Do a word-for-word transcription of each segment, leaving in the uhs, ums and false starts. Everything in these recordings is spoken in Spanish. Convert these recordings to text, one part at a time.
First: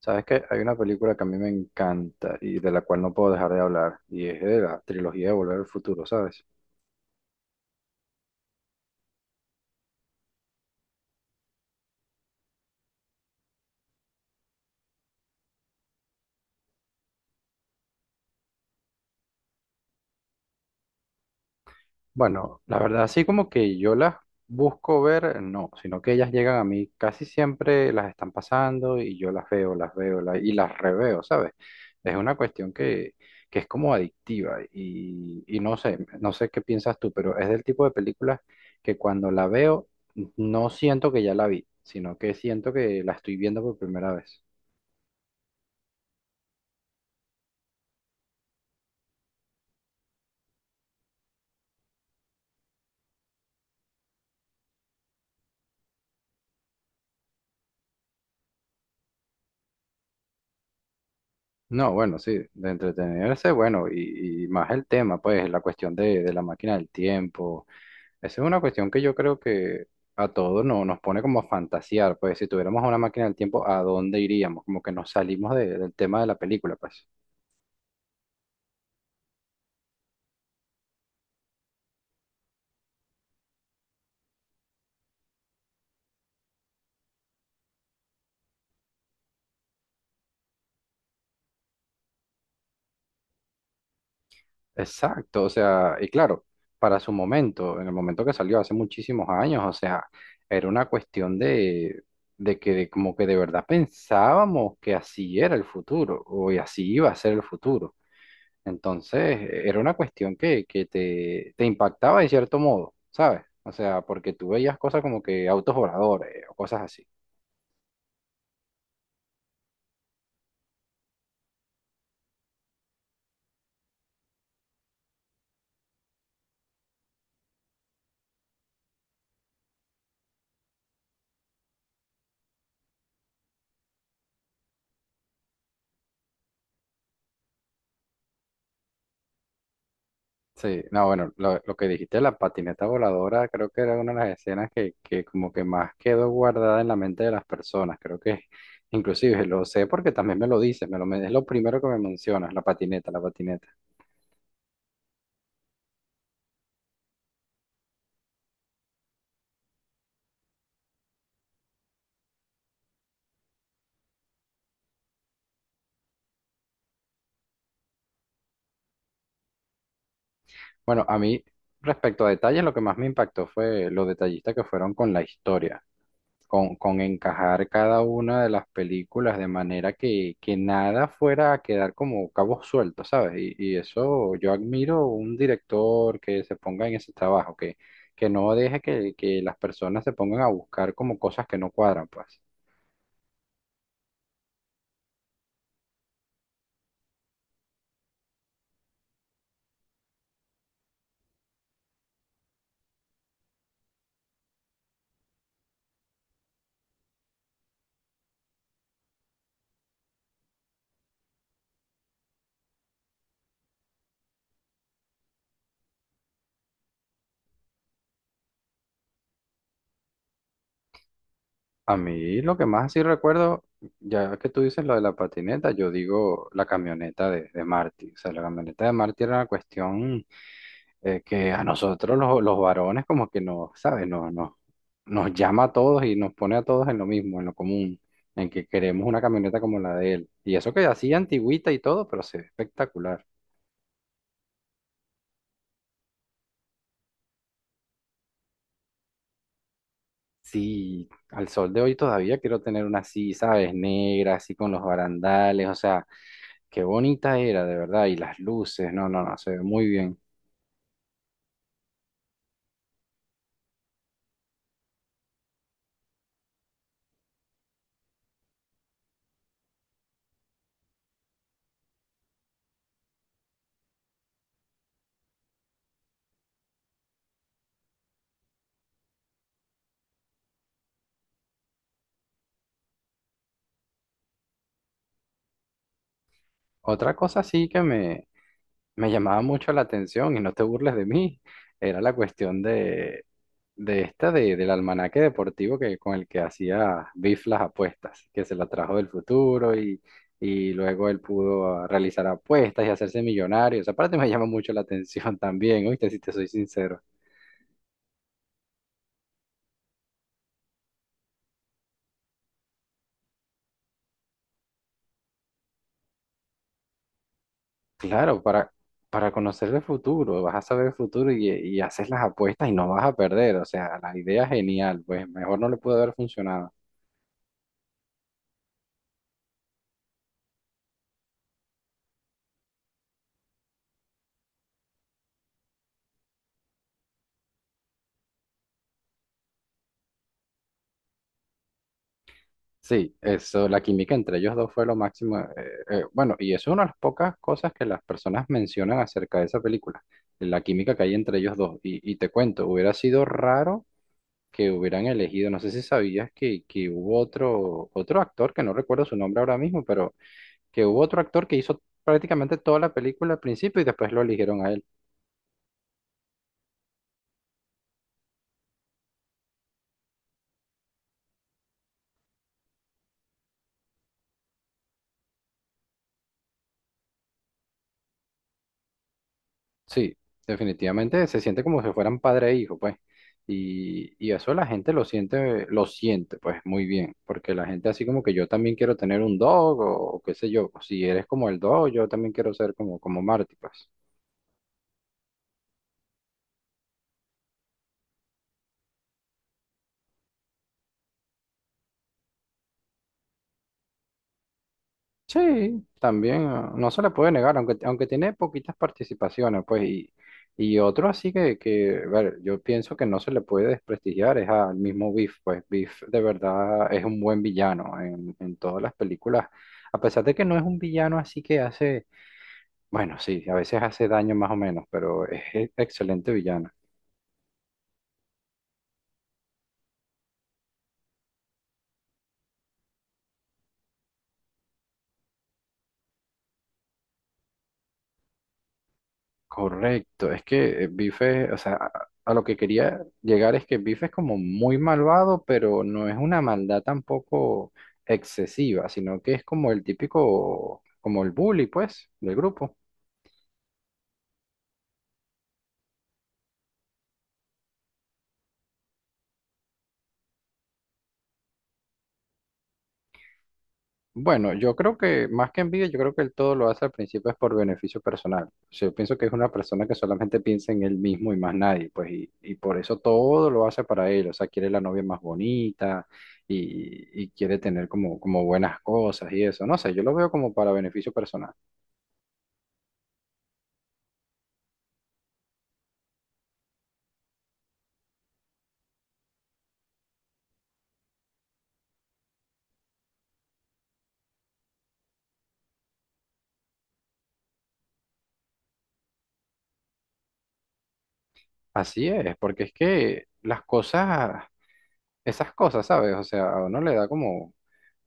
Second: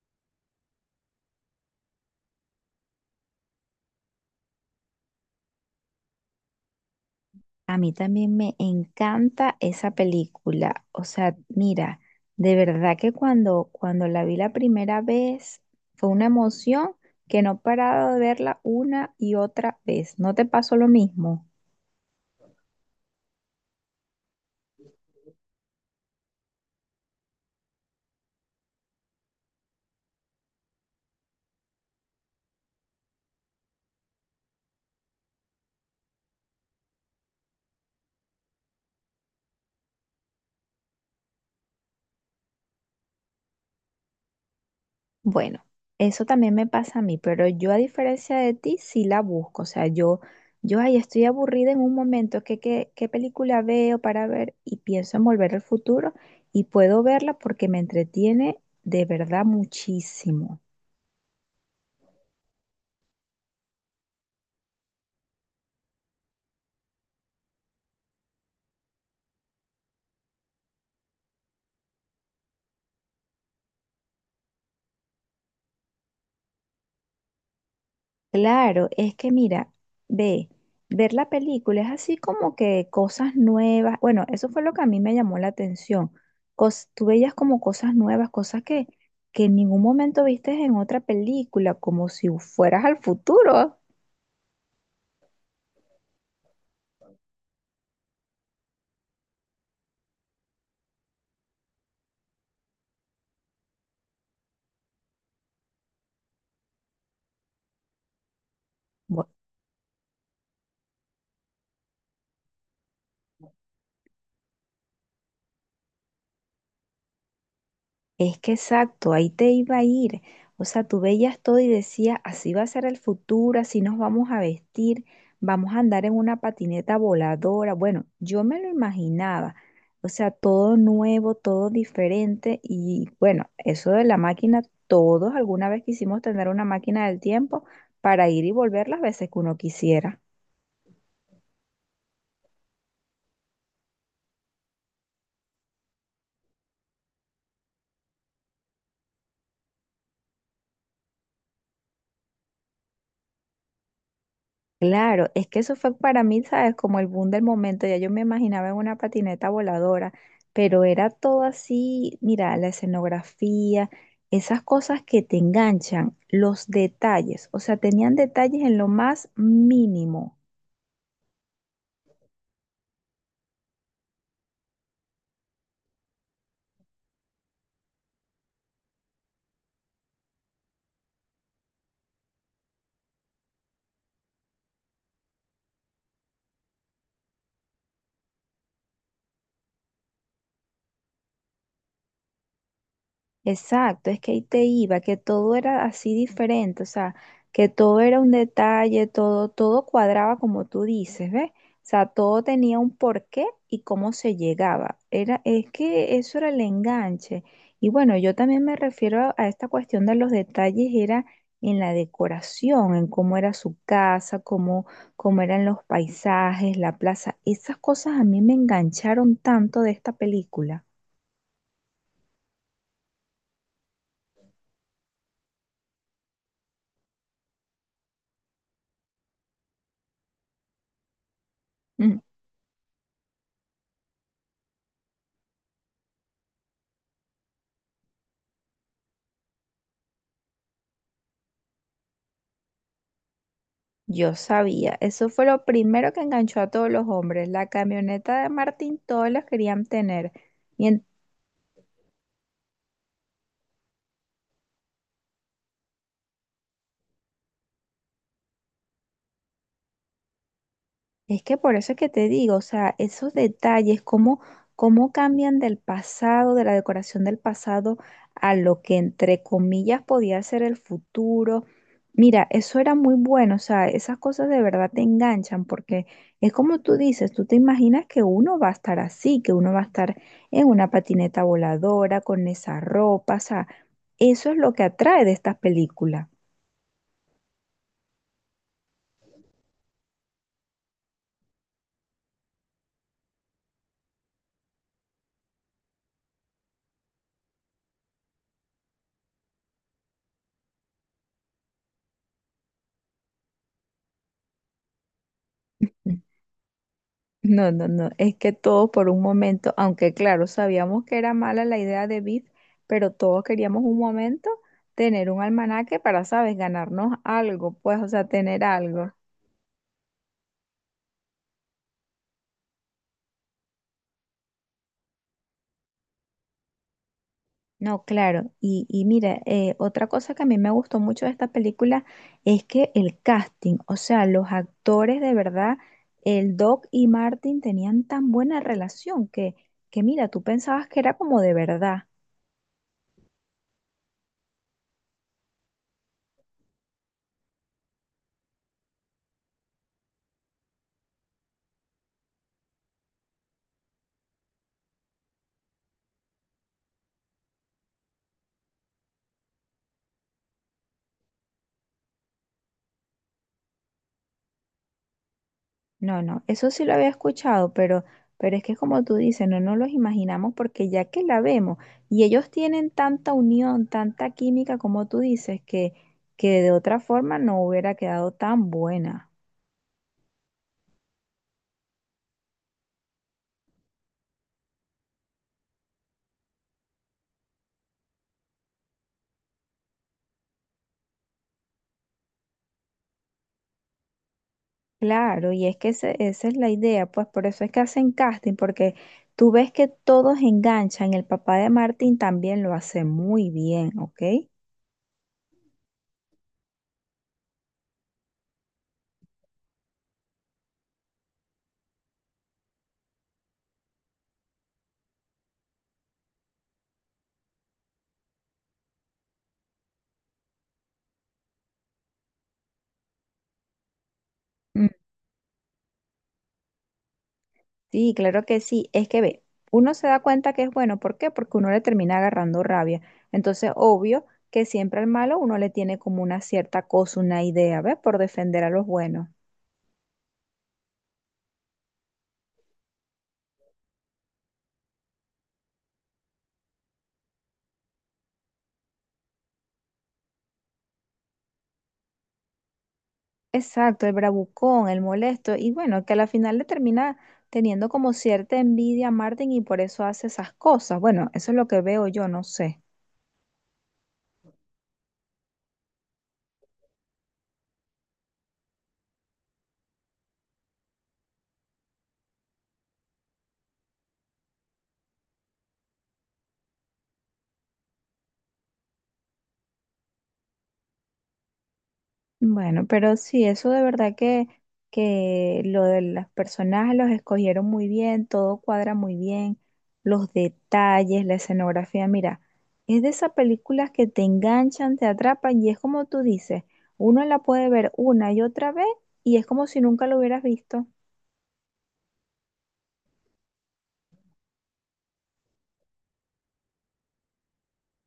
Sabes que hay una película que a mí me encanta y de la cual no puedo dejar de hablar, y es de la trilogía de Volver al Futuro, ¿sabes? A mí también me encanta esa película. O sea, mira, de verdad que cuando, cuando la vi la primera vez fue una emoción que no he parado de verla una y otra vez. ¿No te pasó lo mismo? Bueno, la verdad, así como que yo las busco ver, no, sino que ellas llegan a mí, casi siempre las están pasando y yo las veo, las veo la- y las reveo, ¿sabes? Es una cuestión que, que es como adictiva y, y no sé, no sé qué piensas tú, pero es del tipo de películas que cuando la veo no siento que ya la vi, sino que siento que la estoy viendo por primera vez. Bueno, eso también me pasa a mí, pero yo a diferencia de ti sí la busco. O sea, yo, yo ahí estoy aburrida en un momento, ¿qué, qué, qué película veo para ver? Y pienso en Volver al Futuro y puedo verla porque me entretiene de verdad muchísimo. No, bueno, sí, de entretenerse, bueno, y, y más el tema, pues, la cuestión de, de la máquina del tiempo. Esa es una cuestión que yo creo que a todos no, nos pone como a fantasear, pues, si tuviéramos una máquina del tiempo, ¿a dónde iríamos? Como que nos salimos de- del tema de la película, pues. Claro, es que mira, ve, ver la película es así como que cosas nuevas. Bueno, eso fue lo que a mí me llamó la atención. Cos- tú veías como cosas nuevas, cosas que, que en ningún momento vistes en otra película, como si fueras al futuro. Exacto, o sea, y claro, para su momento, en el momento que salió hace muchísimos años, o sea, era una cuestión de, de que de- como que de verdad pensábamos que así era el futuro, o y así iba a ser el futuro. Entonces, e-, era una cuestión que, que te, te impactaba de cierto modo, ¿sabes? O sea, porque tú veías cosas como que autos voladores o cosas así. Es que exacto, ahí te iba a ir. O sea, tú veías todo y decías, así va a ser el futuro, así nos vamos a vestir, vamos a andar en una patineta voladora. Bueno, yo me lo imaginaba. O sea, todo nuevo, todo diferente. Y bueno, eso de la máquina, todos alguna vez quisimos tener una máquina del tiempo para ir y volver las veces que uno quisiera. Sí, no, bueno, lo, lo que dijiste de la patineta voladora, creo que era una de las escenas que, que como que más quedó guardada en la mente de las personas. Creo que inclusive lo sé porque también me lo dices, me lo, men- es lo primero que me mencionas, la patineta, la patineta. Claro, es que eso fue para mí, ¿sabes? Como el boom del momento. Ya yo me imaginaba en una patineta voladora, pero era todo así, mira, la escenografía, esas cosas que te enganchan, los detalles, o sea, tenían detalles en lo más mínimo. Bueno, a mí, respecto a detalles, lo que más me impactó fue lo detallista que fueron con la historia, con, con encajar cada una de las películas de manera que, que nada fuera a quedar como cabos sueltos, ¿sabes? Y, y eso yo admiro un director que se ponga en ese trabajo, que, que no deje que, que las personas se pongan a buscar como cosas que no cuadran, pues. Exacto, es que ahí te iba, que todo era así diferente, o sea, que todo era un detalle, todo, todo cuadraba como tú dices, ¿ves? O sea, todo tenía un porqué y cómo se llegaba. Era, es que eso era el enganche. Y bueno, yo también me refiero a, a esta cuestión de los detalles, era en la decoración, en cómo era su casa, cómo, cómo eran los paisajes, la plaza. Esas cosas a mí me engancharon tanto de esta película. A mí lo que más así recuerdo, ya que tú dices lo de la patineta, yo digo la camioneta de, de Marty. O sea, la camioneta de Marty era una cuestión eh, que a nosotros Mm. los, los varones como que nos, ¿sabes? Nos, nos, nos llama a todos y nos pone a todos en lo mismo, en lo común, en que queremos una camioneta como la de él. Y eso que así antigüita y todo, pero se ve espectacular. Yo sabía, eso fue lo primero que enganchó a todos los hombres. La camioneta de Martín, todos los querían tener. Y en- Sí, al sol de hoy todavía quiero tener una así, ¿sabes? Negra, así con los barandales, o sea, qué bonita era, de verdad, y las luces, no, no, no, se ve muy bien. es que por eso es que te digo, o sea, esos detalles, cómo, cómo cambian del pasado, de la decoración del pasado, a lo que entre comillas podía ser el futuro. Mira, eso era muy bueno, o sea, esas cosas de verdad te enganchan porque es como tú dices, tú te imaginas que uno va a estar así, que uno va a estar en una patineta voladora, con esa ropa, o sea. Eso es lo que atrae de estas películas. Otra cosa sí que me, me llamaba mucho la atención, y no te burles de mí, era la cuestión de, de esta de, del almanaque deportivo que, con el que hacía Biff las apuestas, que se la trajo del futuro y, y luego él pudo ah, realizar apuestas y hacerse millonario. Esa parte me llama mucho la atención también, ¿oíste? Si te soy sincero. No, no, no, es que todo por un momento, aunque claro, sabíamos que era mala la idea de Biff, pero todos queríamos un momento tener un almanaque para, sabes, ganarnos algo, pues, o sea, Claro, tener para, algo. para conocer el futuro, vas a saber el futuro y, y haces las apuestas y no vas a perder. O sea, la idea es genial, pues mejor no le pudo haber funcionado. No, claro, y, y mira, eh, otra cosa que a mí me gustó mucho de esta película es que el casting, o sea, los actores de verdad, el Doc y Martin tenían tan buena relación que, que mira, tú pensabas que era como de verdad. Sí, eso, la química entre ellos dos fue lo máximo. Eh, eh, bueno, y es una de las pocas cosas que las personas mencionan acerca de esa película, la química que hay entre ellos dos. Y, y te cuento, hubiera sido raro que hubieran elegido, no sé si sabías que, que hubo otro, otro actor, que no recuerdo su nombre ahora mismo, pero que hubo otro actor que hizo prácticamente toda la película al principio y después lo eligieron a él. No, no, eso sí lo había escuchado, pero, pero es que como tú dices, no nos los imaginamos porque ya que la vemos y ellos tienen tanta unión, tanta química como tú dices, que, que de otra forma no hubiera quedado tan buena. Sí, definitivamente se siente como si fueran padre e hijo, pues. Y, y eso la gente lo siente, lo siente, pues, muy bien. Porque la gente así como que yo también quiero tener un dog o, o qué sé yo. Si eres como el dog, yo también quiero ser como, como Marty, pues. Claro, y es que ese- esa es la idea, pues por eso es que hacen casting, porque tú ves que todos enganchan, el papá de Martín también lo hace muy bien, ¿ok? Sí, también ah, no se le puede negar, aunque, aunque tiene poquitas participaciones, pues, y, y otro así que, que, a ver, yo pienso que no se le puede desprestigiar, es al mismo Biff, pues Biff de verdad es un buen villano en, en todas las películas, a pesar de que no es un villano así que hace, bueno, sí, a veces hace daño más o menos, pero es e- excelente villano. Sí, claro que sí. Es que ve, uno se da cuenta que es bueno. ¿Por qué? Porque uno le termina agarrando rabia. Entonces, obvio que siempre al malo uno le tiene como una cierta cosa, una idea, ¿ves? Por defender a los buenos. Correcto, es que eh, Bife, o sea, a, a lo que quería llegar es que Bife es como muy malvado, pero no es una maldad tampoco excesiva, sino que es como el típico, como el bully, pues, del grupo. Exacto, el bravucón, el molesto. Y bueno, que a la final le termina teniendo como cierta envidia a Martin y por eso hace esas cosas. Bueno, eso es lo que veo yo, no sé. Bueno, yo creo que más que envidia, yo creo que él todo lo hace al principio es por beneficio personal. O sea, yo pienso que es una persona que solamente piensa en él mismo y más nadie, pues, y, y por eso todo lo hace para él. O sea, quiere la novia más bonita y, y quiere tener como, como buenas cosas y eso. No sé, yo lo veo como para beneficio personal. Bueno, pero sí, eso de verdad que, que lo de las personajes los escogieron muy bien, todo cuadra muy bien, los detalles, la escenografía, mira, es de esas películas que te enganchan, te atrapan y es como tú dices, uno la puede ver una y otra vez y es como si nunca lo hubieras visto. Así es, porque es que las cosas, esas cosas, ¿sabes? O sea, a uno le da como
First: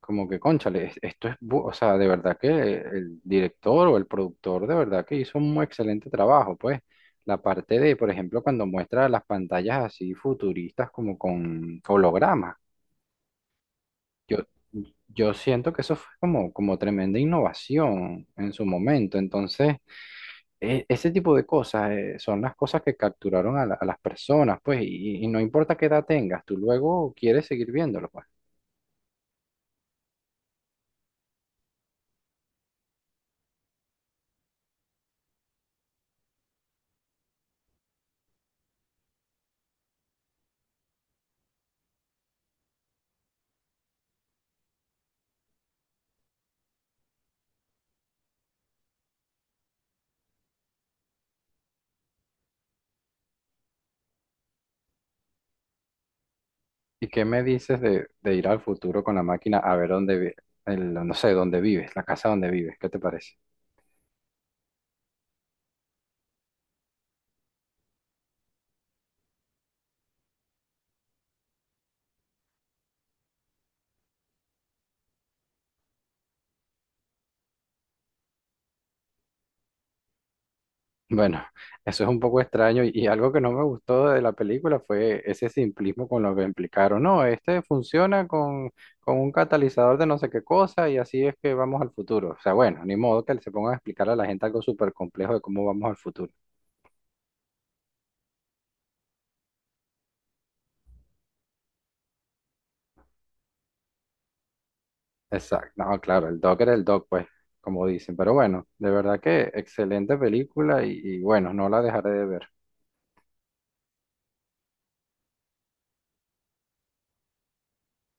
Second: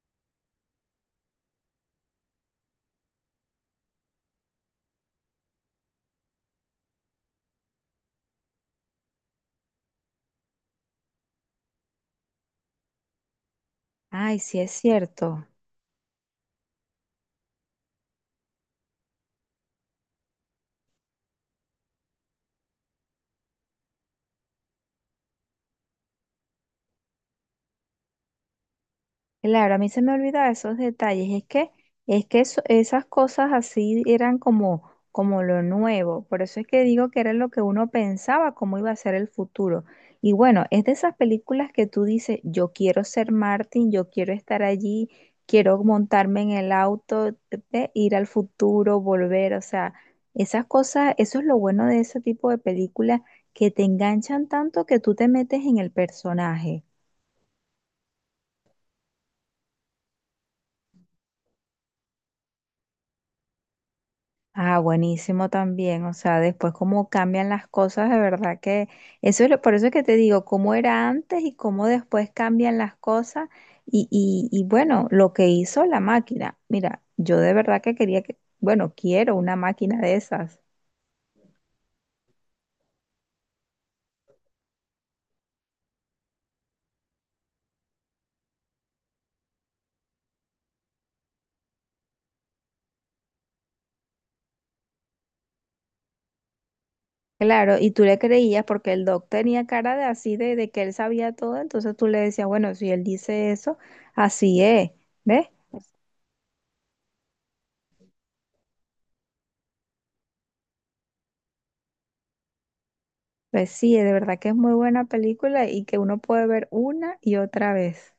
como que, cónchale, es- esto es, bu- o sea, de verdad que el director o el productor de verdad que hizo un excelente trabajo, pues. La parte de, por ejemplo, cuando muestra las pantallas así futuristas como con hologramas. Yo, Ay, sí es yo cierto. siento que eso fue como, como tremenda innovación en su momento. Entonces, e- ese tipo de cosas eh, son las cosas que capturaron a, la- a las personas, pues, y, y no importa qué edad tengas, tú luego quieres seguir viéndolo, pues. Claro, a mí se me olvidaba esos detalles. Es que, es que eso- esas cosas así eran como, como lo nuevo. Por eso es que digo que era lo que uno pensaba, cómo iba a ser el futuro. Y bueno, es de esas películas que tú dices, yo quiero ser Martin, yo quiero estar allí, quiero montarme en el auto, eh, ir al futuro, volver. O sea, esas cosas, eso es lo bueno de ese tipo de películas que te enganchan tanto que tú te metes en el personaje. ¿Y qué me dices de, de ir al futuro con la máquina a ver dónde, vi- el- no sé, dónde vives, la casa donde vives? ¿Qué te parece? Ah, buenísimo también. O sea, después cómo cambian las cosas, de verdad que eso es lo- por eso es que te digo, cómo era antes y cómo después cambian las cosas. Y, y, y bueno, lo que hizo la máquina. Mira, yo de verdad que quería que, bueno, quiero una máquina de esas. Bueno, eso es un poco extraño y, y algo que no me gustó de la película fue ese simplismo con lo que implicaron. No, este funciona con, con un catalizador de no sé qué cosa y así es que vamos al futuro. O sea, bueno, ni modo que se pongan a explicar a la gente algo súper complejo de cómo vamos al futuro. Claro, y tú le creías porque el doc tenía cara de así, de, de que él sabía todo, entonces tú le decías, bueno, si él dice eso, así es, ¿ves? Exacto, no, claro, el doc era el doc, pues, como dicen. Pero bueno, de verdad que excelente película y y bueno, no la dejaré de ver. Pues sí, de verdad que es muy buena película y que uno puede ver una y otra vez.